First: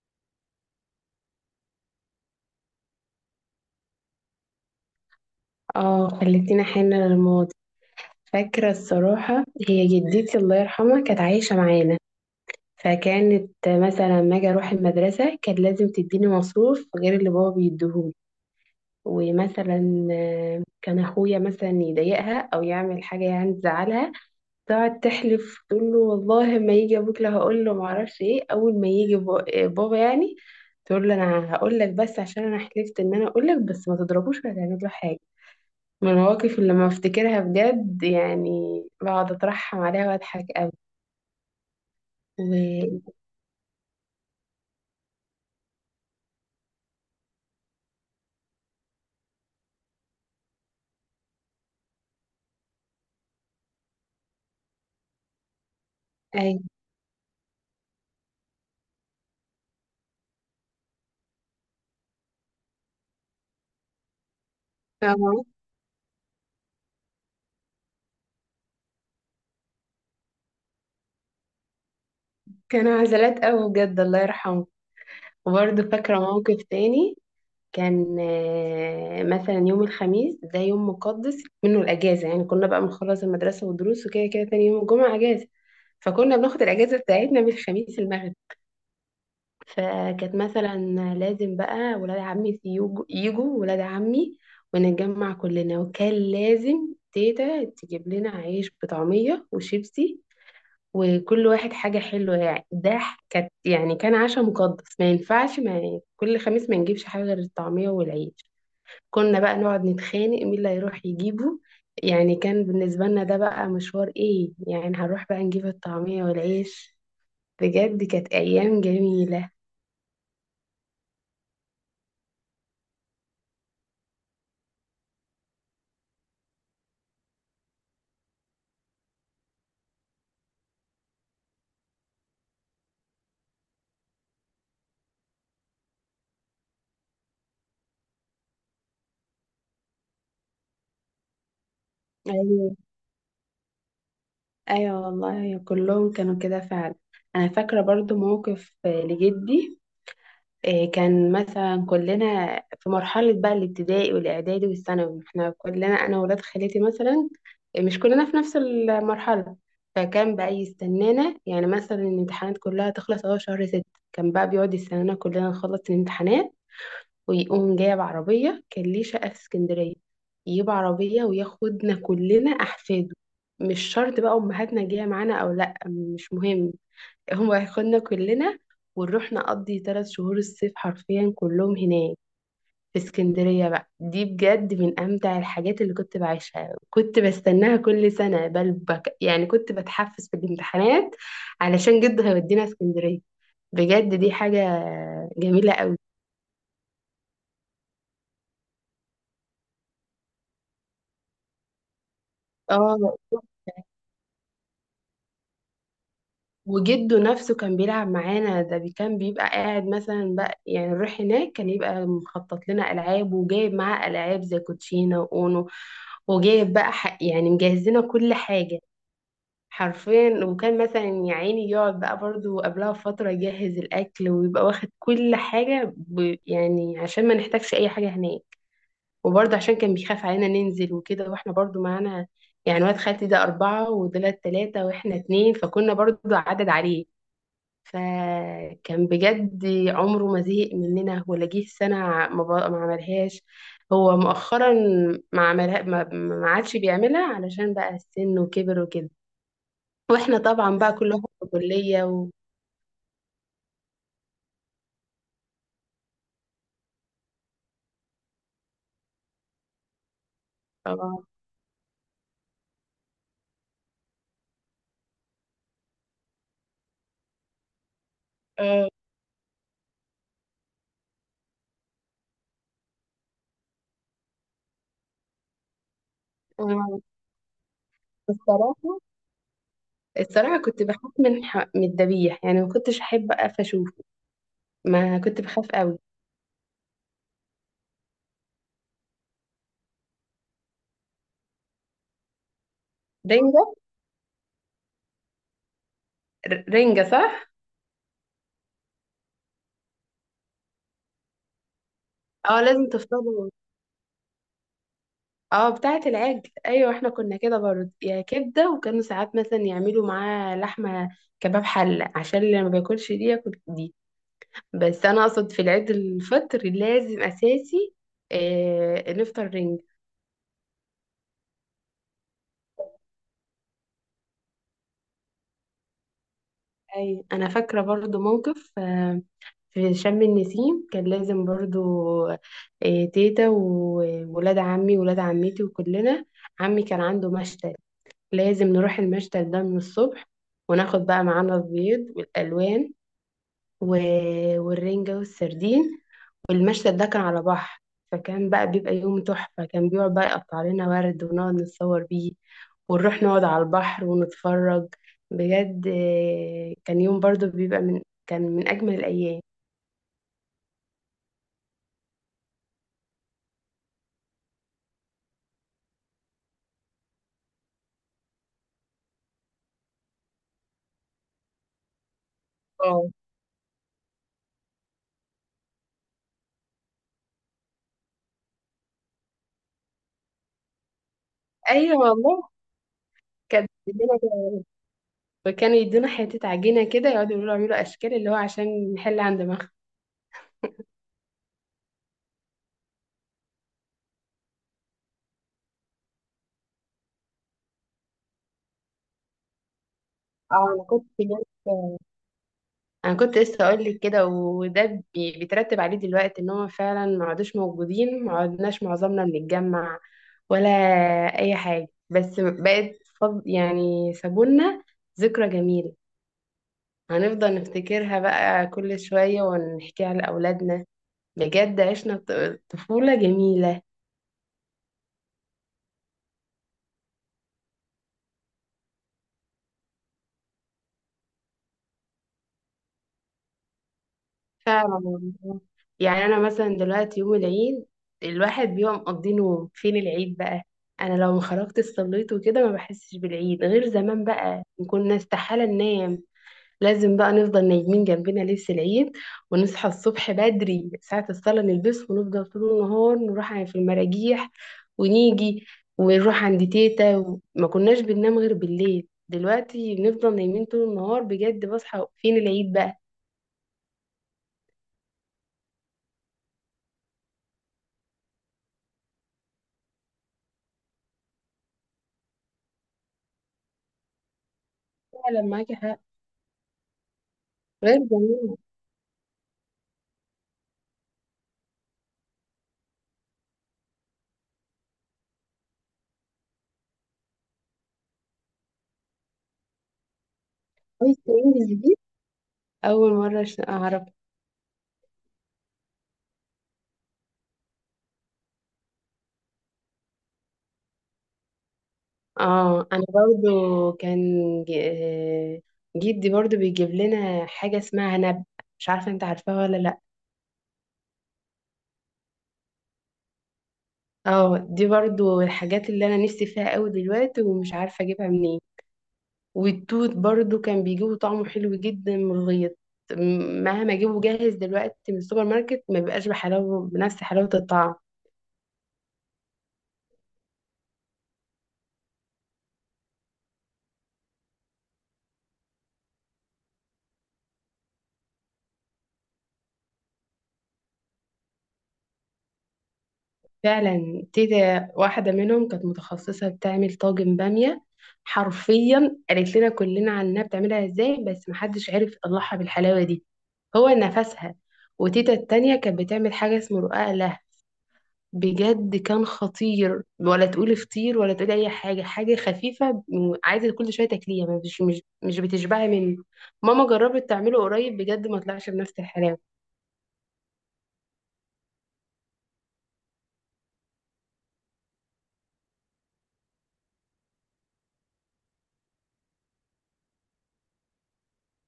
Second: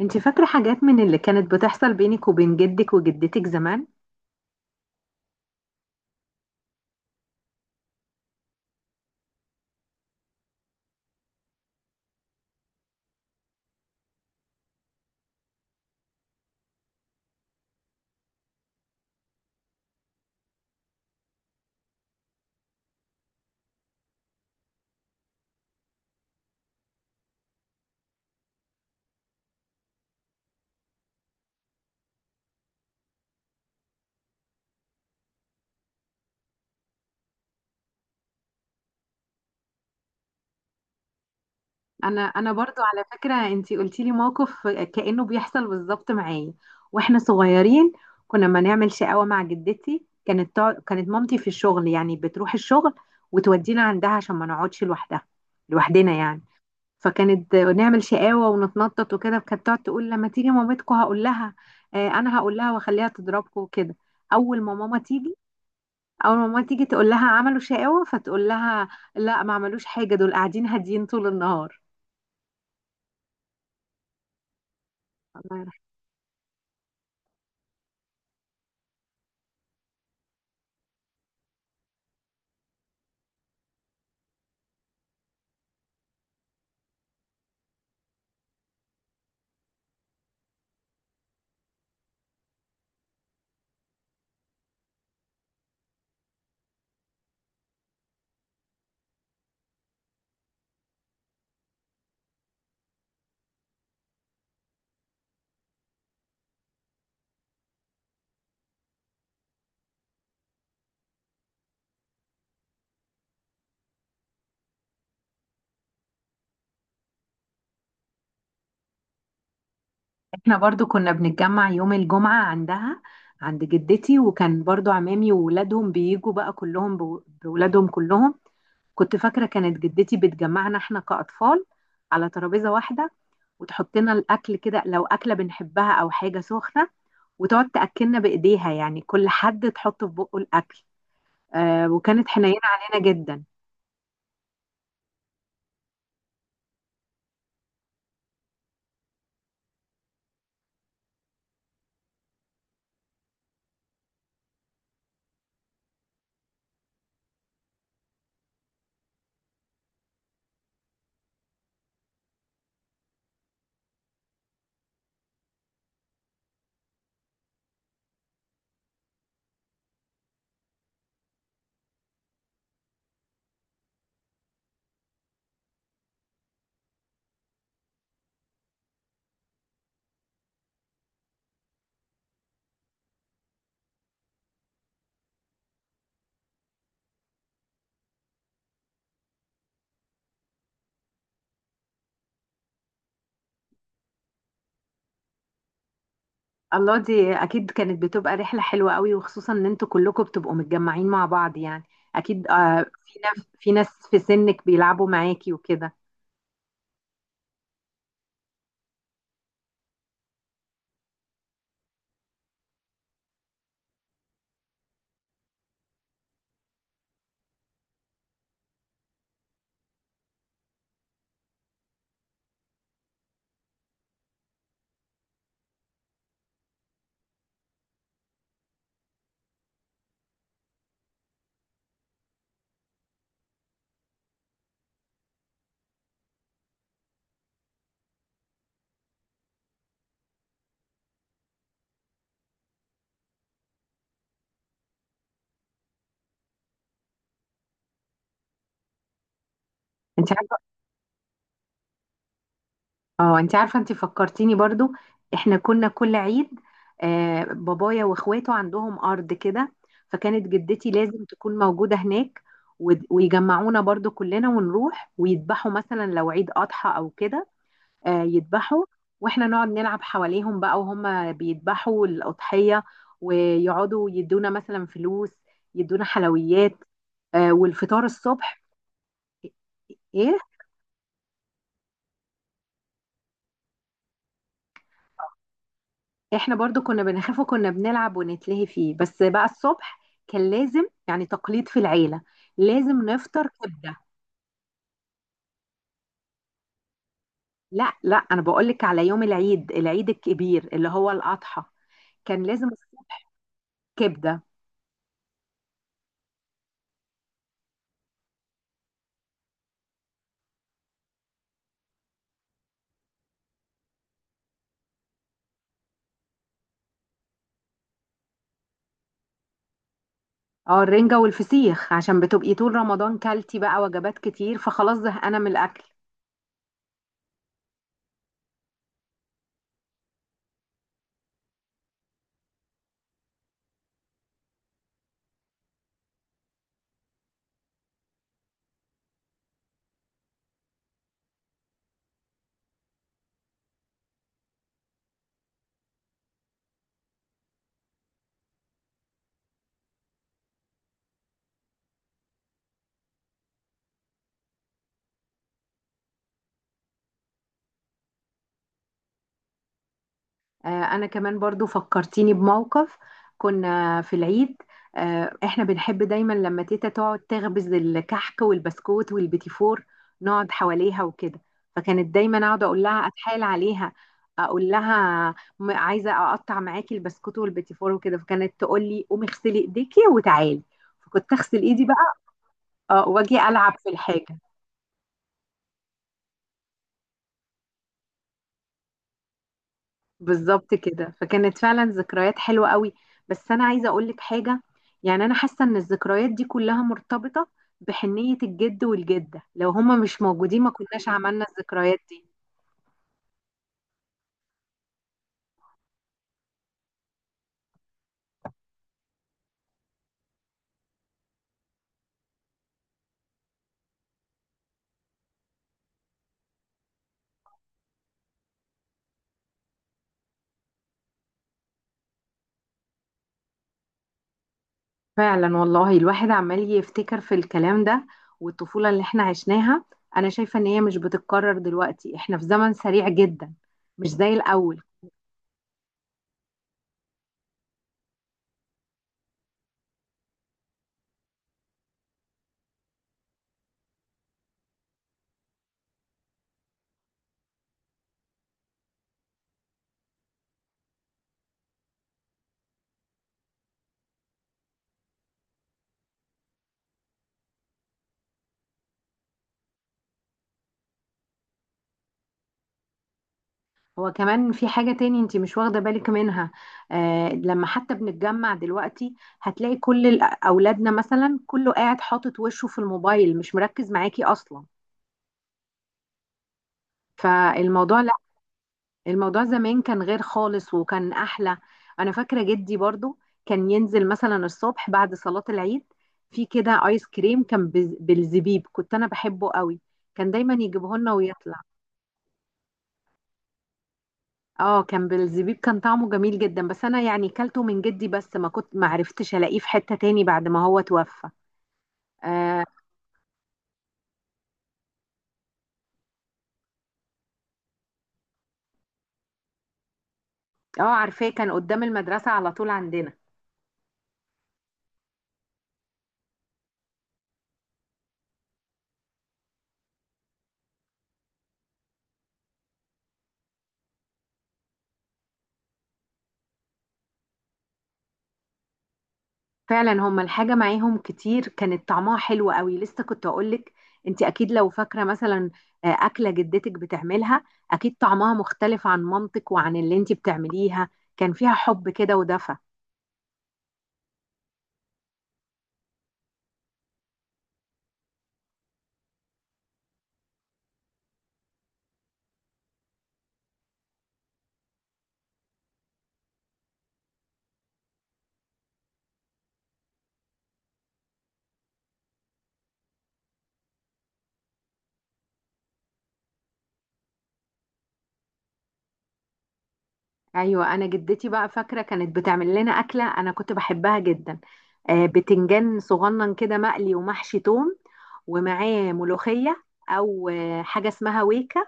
انت فاكرة حاجات من اللي كانت بتحصل بينك وبين جدك وجدتك زمان؟ اه، خليتينا حنة للماضي. فاكرة الصراحة. هي جدتي الله يرحمها كانت عايشة معانا. فكانت مثلا ما اجي اروح المدرسة كانت لازم تديني مصروف غير اللي بابا بيديهولي. ومثلا كان اخويا مثلا يضايقها او يعمل حاجة يعني تزعلها. تقعد تحلف تقول له والله ما يجي ابوك، لا هقول له ما اعرفش ايه اول ما يجي بابا يعني. تقول له انا هقول لك بس عشان انا حلفت ان انا اقول لك، بس ما تضربوش ولا تعمل له حاجة. من المواقف اللي لما افتكرها بجد يعني بقعد اترحم عليها واضحك قوي. انا برضو على و فكرة انت قلتي لي موقف كأنه بيحصل بالظبط معايا واحنا صغيرين. كنا ما نعمل شقاوة مع جدتي، كانت كانت مامتي في الشغل، يعني بتروح الشغل وتودينا عندها عشان ما نقعدش لوحدها، لوحدنا يعني. اي. فكانت نعمل شقاوة ونتنطط وكده، كانت تقعد تقول لما تيجي مامتكم هقول لها، انا هقول لها واخليها تضربكم وكده. اول ما ماما تيجي، آه، اول ما ماما تيجي تقول لها عملوا شقاوة، فتقول لها لا ما عملوش حاجة، دول قاعدين هاديين طول النهار. كانوا عزلات قوي بجد الله يرحمه. الله يرحمها. وبرضه فاكرة موقف تاني. كان مثلا يوم الخميس ده يوم مقدس منه الأجازة، يعني كنا بقى بنخلص المدرسة والدروس وكده كده تاني يوم الجمعة أجازة. فكنا بناخد الأجازة بتاعتنا من الخميس المغرب. فكانت مثلا لازم بقى ولاد عمي يجوا، ولاد عمي ونتجمع كلنا. وكان لازم تيتا تجيب لنا عيش بطعمية وشيبسي، وكل واحد حاجة حلوة يعني. ده كانت يعني كان عشاء مقدس ما ينفعش، ما يعني كل خميس ما نجيبش حاجة غير الطعمية والعيش. كنا بقى نقعد نتخانق مين اللي هيروح يجيبه. يعني كان بالنسبة لنا ده بقى مشوار، ايه يعني هنروح بقى نجيب الطعمية والعيش. بجد كانت أيام جميلة. احنا برضو كنا بنتجمع يوم الجمعة عندها، عند جدتي، وكان برضو عمامي وولادهم بيجوا بقى كلهم بولادهم كلهم. كنت فاكرة كانت جدتي بتجمعنا احنا كأطفال على ترابيزة واحدة، وتحط لنا الاكل كده لو اكله بنحبها او حاجه سخنه، وتقعد تاكلنا بايديها، يعني كل حد تحط في بقه الاكل. وكانت حنينه أيوة. علينا جدا. ايوه والله كلهم كانوا كده فعلا. انا فاكره برضو موقف لجدي. كان مثلا كلنا في مرحله بقى الابتدائي والاعدادي والثانوي. احنا كلنا انا وولاد خالتي مثلا مش كلنا في نفس المرحله. فكان بقى يستنانا، يعني مثلا الامتحانات كلها تخلص اهو شهر ست. كان بقى بيقعد يستنانا كلنا نخلص الامتحانات ويقوم جايب عربية. كان ليه شقة في اسكندرية، يجيب عربية وياخدنا كلنا أحفاده. مش شرط بقى أمهاتنا جاية معانا أو لأ، مش مهم، هو هياخدنا كلنا، ونروح نقضي ثلاث شهور الصيف حرفيا كلهم هناك في اسكندرية. بقى دي بجد من أمتع الحاجات اللي كنت بعيشها. كنت بستناها كل سنة بل بك، يعني كنت بتحفز في الامتحانات علشان جده هيودينا اسكندرية. بجد دي حاجة جميلة قوي. الله، دي اكيد كانت بتبقى رحله حلوه قوي، وخصوصا ان انتوا كلكم بتبقوا متجمعين مع بعض يعني. اكيد آه، اه. في ناس، في ناس في سنك بيلعبوا معاكي وكده. وجده نفسه كان بيلعب معانا. ده كان بيبقى قاعد مثلا بقى يعني نروح هناك، كان يبقى مخطط لنا ألعاب، وجايب معاه ألعاب زي كوتشينة وأونو. وجايب بقى يعني مجهز لنا كل حاجة حرفيا. وكان مثلا يا عيني يقعد بقى برضو قبلها بفترة يجهز الأكل، ويبقى واخد كل حاجة يعني عشان ما نحتاجش أي حاجة هناك. وبرضه عشان كان بيخاف علينا ننزل وكده، واحنا برضه معانا، يعني واد خالتي ده أربعة ودولت تلاتة واحنا اتنين، فكنا برضه عدد عليه. فكان بجد عمره ما زهق مننا ولا جه سنة ما عملهاش. هو مؤخرا ما عملها، ما عادش بيعملها علشان بقى السن وكبر وكده. انت واحنا عارفه؟ طبعا بقى كل واحد في كلية اه انت عارفه، انت فكرتيني برضو. احنا كنا كل عيد، آه بابايا واخواته عندهم ارض كده، فكانت جدتي طبعا. لازم تكون موجوده هناك. ويجمعونا برضو كلنا ونروح ويذبحوا، مثلا لو عيد اضحى او كده، يذبحوا، آه، واحنا نقعد نلعب حواليهم بقى وهم بيذبحوا الأضحية، ويقعدوا يدونا مثلا فلوس، يدونا حلويات، آه، والفطار الصبح. الصراحة. ايه؟ الصراحة كنت بخاف من من الذبيح، يعني ما كنتش أحب أقف أشوفه. ما كنت بخاف قوي. احنا برضو كنا بنخاف، وكنا بنلعب ونتلهي فيه، بس بقى الصبح كان لازم، يعني تقليد في العيلة، لازم نفطر رنجة، كبدة. رنجة صح؟ لا لا، انا بقولك على يوم العيد، العيد الكبير اللي هو الأضحى، كان اه، لازم لازم الصبح تفضلوا. كبدة. اه بتاعة العجل، ايوه احنا كنا كده برضه يا كبدة. وكانوا ساعات مثلا يعملوا معاه لحمة كباب حلة عشان اللي ما بياكلش دي ياكل دي. بس انا اقصد في العيد الفطر لازم اساسي نفطر رنج. اه الرنجة والفسيخ عشان بتبقي طول رمضان كلتي بقى وجبات كتير، فخلاص زهقانة من الأكل. اي، انا فاكرة برضه موقف في شم النسيم كان لازم برضه تيتا وولاد عمي وولاد عمتي وكلنا. عمي كان عنده مشتل، لازم نروح المشتل ده من الصبح، وناخد بقى معانا البيض والألوان و... والرنجة والسردين. والمشهد ده كان على بحر، فكان بقى بيبقى يوم تحفة. كان بيقعد بقى يقطع لنا ورد ونقعد نتصور بيه، ونروح نقعد على البحر ونتفرج. بجد كان يوم برضو بيبقى من كان من أجمل الأيام. أنا كمان برضو فكرتيني بموقف. كنا في العيد، آه احنا بنحب دايما لما تيتا تقعد تخبز الكحك والبسكوت والبيتيفور، نقعد حواليها وكده. فكانت دايما اقعد اقول لها، اه. اتحايل عليها، اقول لها عايزه اقطع معاكي البسكوت والبيتيفور وكده، فكانت تقول لي قومي اغسلي ايديكي وتعالي. فكنت اغسل ايدي أيوة بقى، والله. اه، واجي كان العب في بيدينا الحاجه. وكانوا يدونا حتة عجينة كده، يقعدوا يقولوا اعملوا أشكال، اللي هو عشان نحل عند مخ. بالظبط كده، فكانت فعلا ذكريات حلوة قوي. بس أنا عايزة أقولك حاجة، يعني أنا حاسة إن الذكريات دي كلها مرتبطة بحنية الجد والجدة، لو هما مش موجودين ما انا كنت كناش عملنا الذكريات جبت. دي. انا كنت لسه اقول لك كده، وده بيترتب عليه دلوقتي ان هم فعلا ما عادوش موجودين، ما عدناش معظمنا بنتجمع ولا اي حاجه. بس بقت فض يعني، سابولنا ذكرى جميله هنفضل نفتكرها بقى كل شويه ونحكيها لاولادنا. بجد عشنا طفوله جميله. فعلا والله، الواحد عمال يفتكر في الكلام ده، والطفولة اللي احنا عشناها. أنا شايفة إن هي مش بتتكرر دلوقتي، احنا في زمن سريع جدا، مش زي الأول. فعلا والله. يعني انا مثلا دلوقتي يوم العيد الواحد بيبقى مقضي نوم، فين العيد بقى؟ انا لو ما خرجت الصليت وكده ما بحسش بالعيد. غير زمان بقى كنا استحالة ننام، لازم بقى نفضل نايمين جنبنا لبس العيد، ونصحى الصبح بدري ساعة الصلاة نلبس، ونفضل طول النهار نروح في المراجيح ونيجي ونروح عند تيتا. ما كناش بننام غير بالليل. دلوقتي بنفضل نايمين طول النهار، بجد بصحى فين العيد بقى؟ هو كمان في حاجة تاني انت مش واخدة بالك منها، آه، لما حتى بنتجمع دلوقتي هتلاقي كل أولادنا مثلا كله قاعد حاطط وشه في الموبايل، مش مركز معاكي أصلا. فعلا معاكي حق. فالموضوع غير لا، زمان. الموضوع زمان كان غير خالص وكان أحلى. أنا فاكرة جدي برضو كان ينزل مثلا الصبح بعد صلاة العيد، في كده آيس كريم كان بالزبيب، كنت أنا بحبه قوي، كان دايما يجيبه لنا أوي ويطلع. سترينجز دي أول مرة أعرف. اه كان بالزبيب، كان طعمه جميل جدا، بس انا يعني كلته من جدي بس، ما كنت، ما عرفتش الاقيه في حتة تاني بعد ما هو توفى، اه. اه أنا برضو كان ج- آه، جدي برضو بيجيب لنا حاجة اسمها نب. مش عارفة أنت عارفاها ولا لأ؟ عارفاه، كان قدام المدرسة على طول عندنا. اه دي برضو الحاجات اللي أنا نفسي فيها أوي دلوقتي ومش عارفة أجيبها منين. والتوت برضو كان بيجيبه طعمه حلو جدا من الغيط. مهما أجيبه جاهز دلوقتي من السوبر ماركت ما بيبقاش بحلاوة، بنفس حلاوة الطعم. فعلا هما الحاجة معاهم كتير كانت طعمها حلو قوي. لسه كنت اقولك، انت اكيد لو فاكرة مثلا اكلة جدتك بتعملها، اكيد طعمها مختلف عن مامتك وعن اللي انت بتعمليها، كان فيها حب كده ودفى. فعلا تيتا واحدة منهم كانت متخصصة بتعمل طاجن بامية. حرفيا قالت لنا كلنا عنها بتعملها ازاي، بس محدش عرف يطلعها بالحلاوة دي هو نفسها. وتيتا التانية كانت بتعمل حاجة اسمه رقاق له. بجد كان خطير، ولا تقولي فطير ولا تقولي اي حاجة. حاجة خفيفة عايزة كل شوية تاكليها، مش بتشبعي منه. ماما جربت تعمله قريب بجد ما طلعش بنفس الحلاوة. ايوه، انا جدتي بقى فاكره كانت بتعمل لنا اكله انا كنت بحبها جدا، بتنجان صغنن كده مقلي ومحشي توم، ومعاه ملوخيه، او حاجه اسمها ويكا،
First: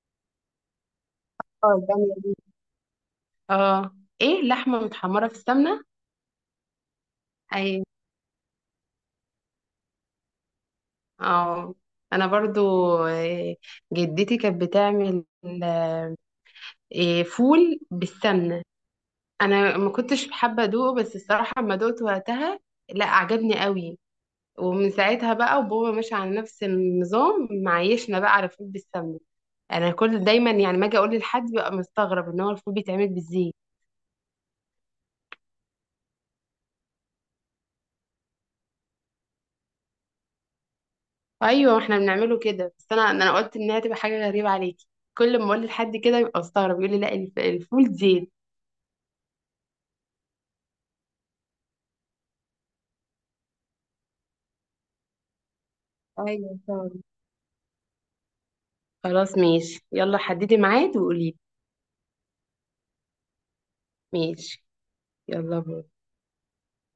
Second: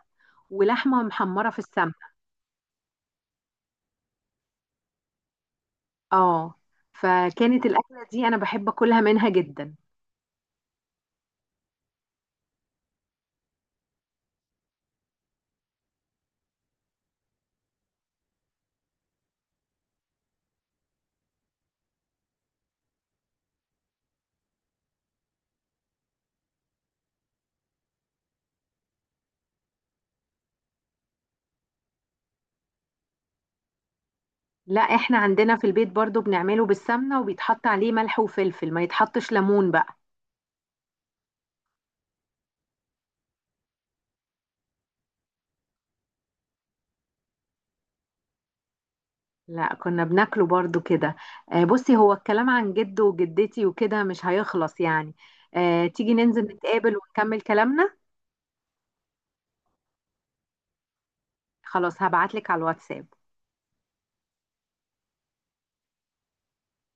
ولحمه محمره في اه السمنه. البامية دي. اه، ايه، لحمة متحمرة في السمنة. اه فكانت اي. الاكله دي انا بحب اكلها منها جدا. اه. انا برضو جدتي كانت بتعمل آه، فول بالسمنه. انا ما كنتش حابه ادوقه، بس الصراحه لما دقته وقتها لا عجبني قوي. ومن ساعتها بقى وبابا ماشي على نفس النظام، معيشنا بقى على فول بالسمنه. انا كل دايما يعني ما اجي اقول لحد بقى مستغرب ان هو الفول بيتعمل بالزيت. لا احنا عندنا في البيت برضو بنعمله بالسمنه، وبيتحط عليه ملح وفلفل، ما يتحطش ليمون بقى. ايوه احنا بنعمله كده. بس انا قلت انها تبقى حاجه غريبه عليكي. كل ما اقول لحد كده يبقى مستغرب يقول لي لا، الفول زيت. لا كنا بناكله برضو كده. بصي، هو الكلام عن جده وجدتي وكده مش هيخلص يعني، تيجي ننزل ايوه فعلا. نتقابل ونكمل كلامنا. خلاص ماشي، يلا حددي ميعاد وقولي. خلاص هبعتلك على الواتساب. ماشي، يلا باي.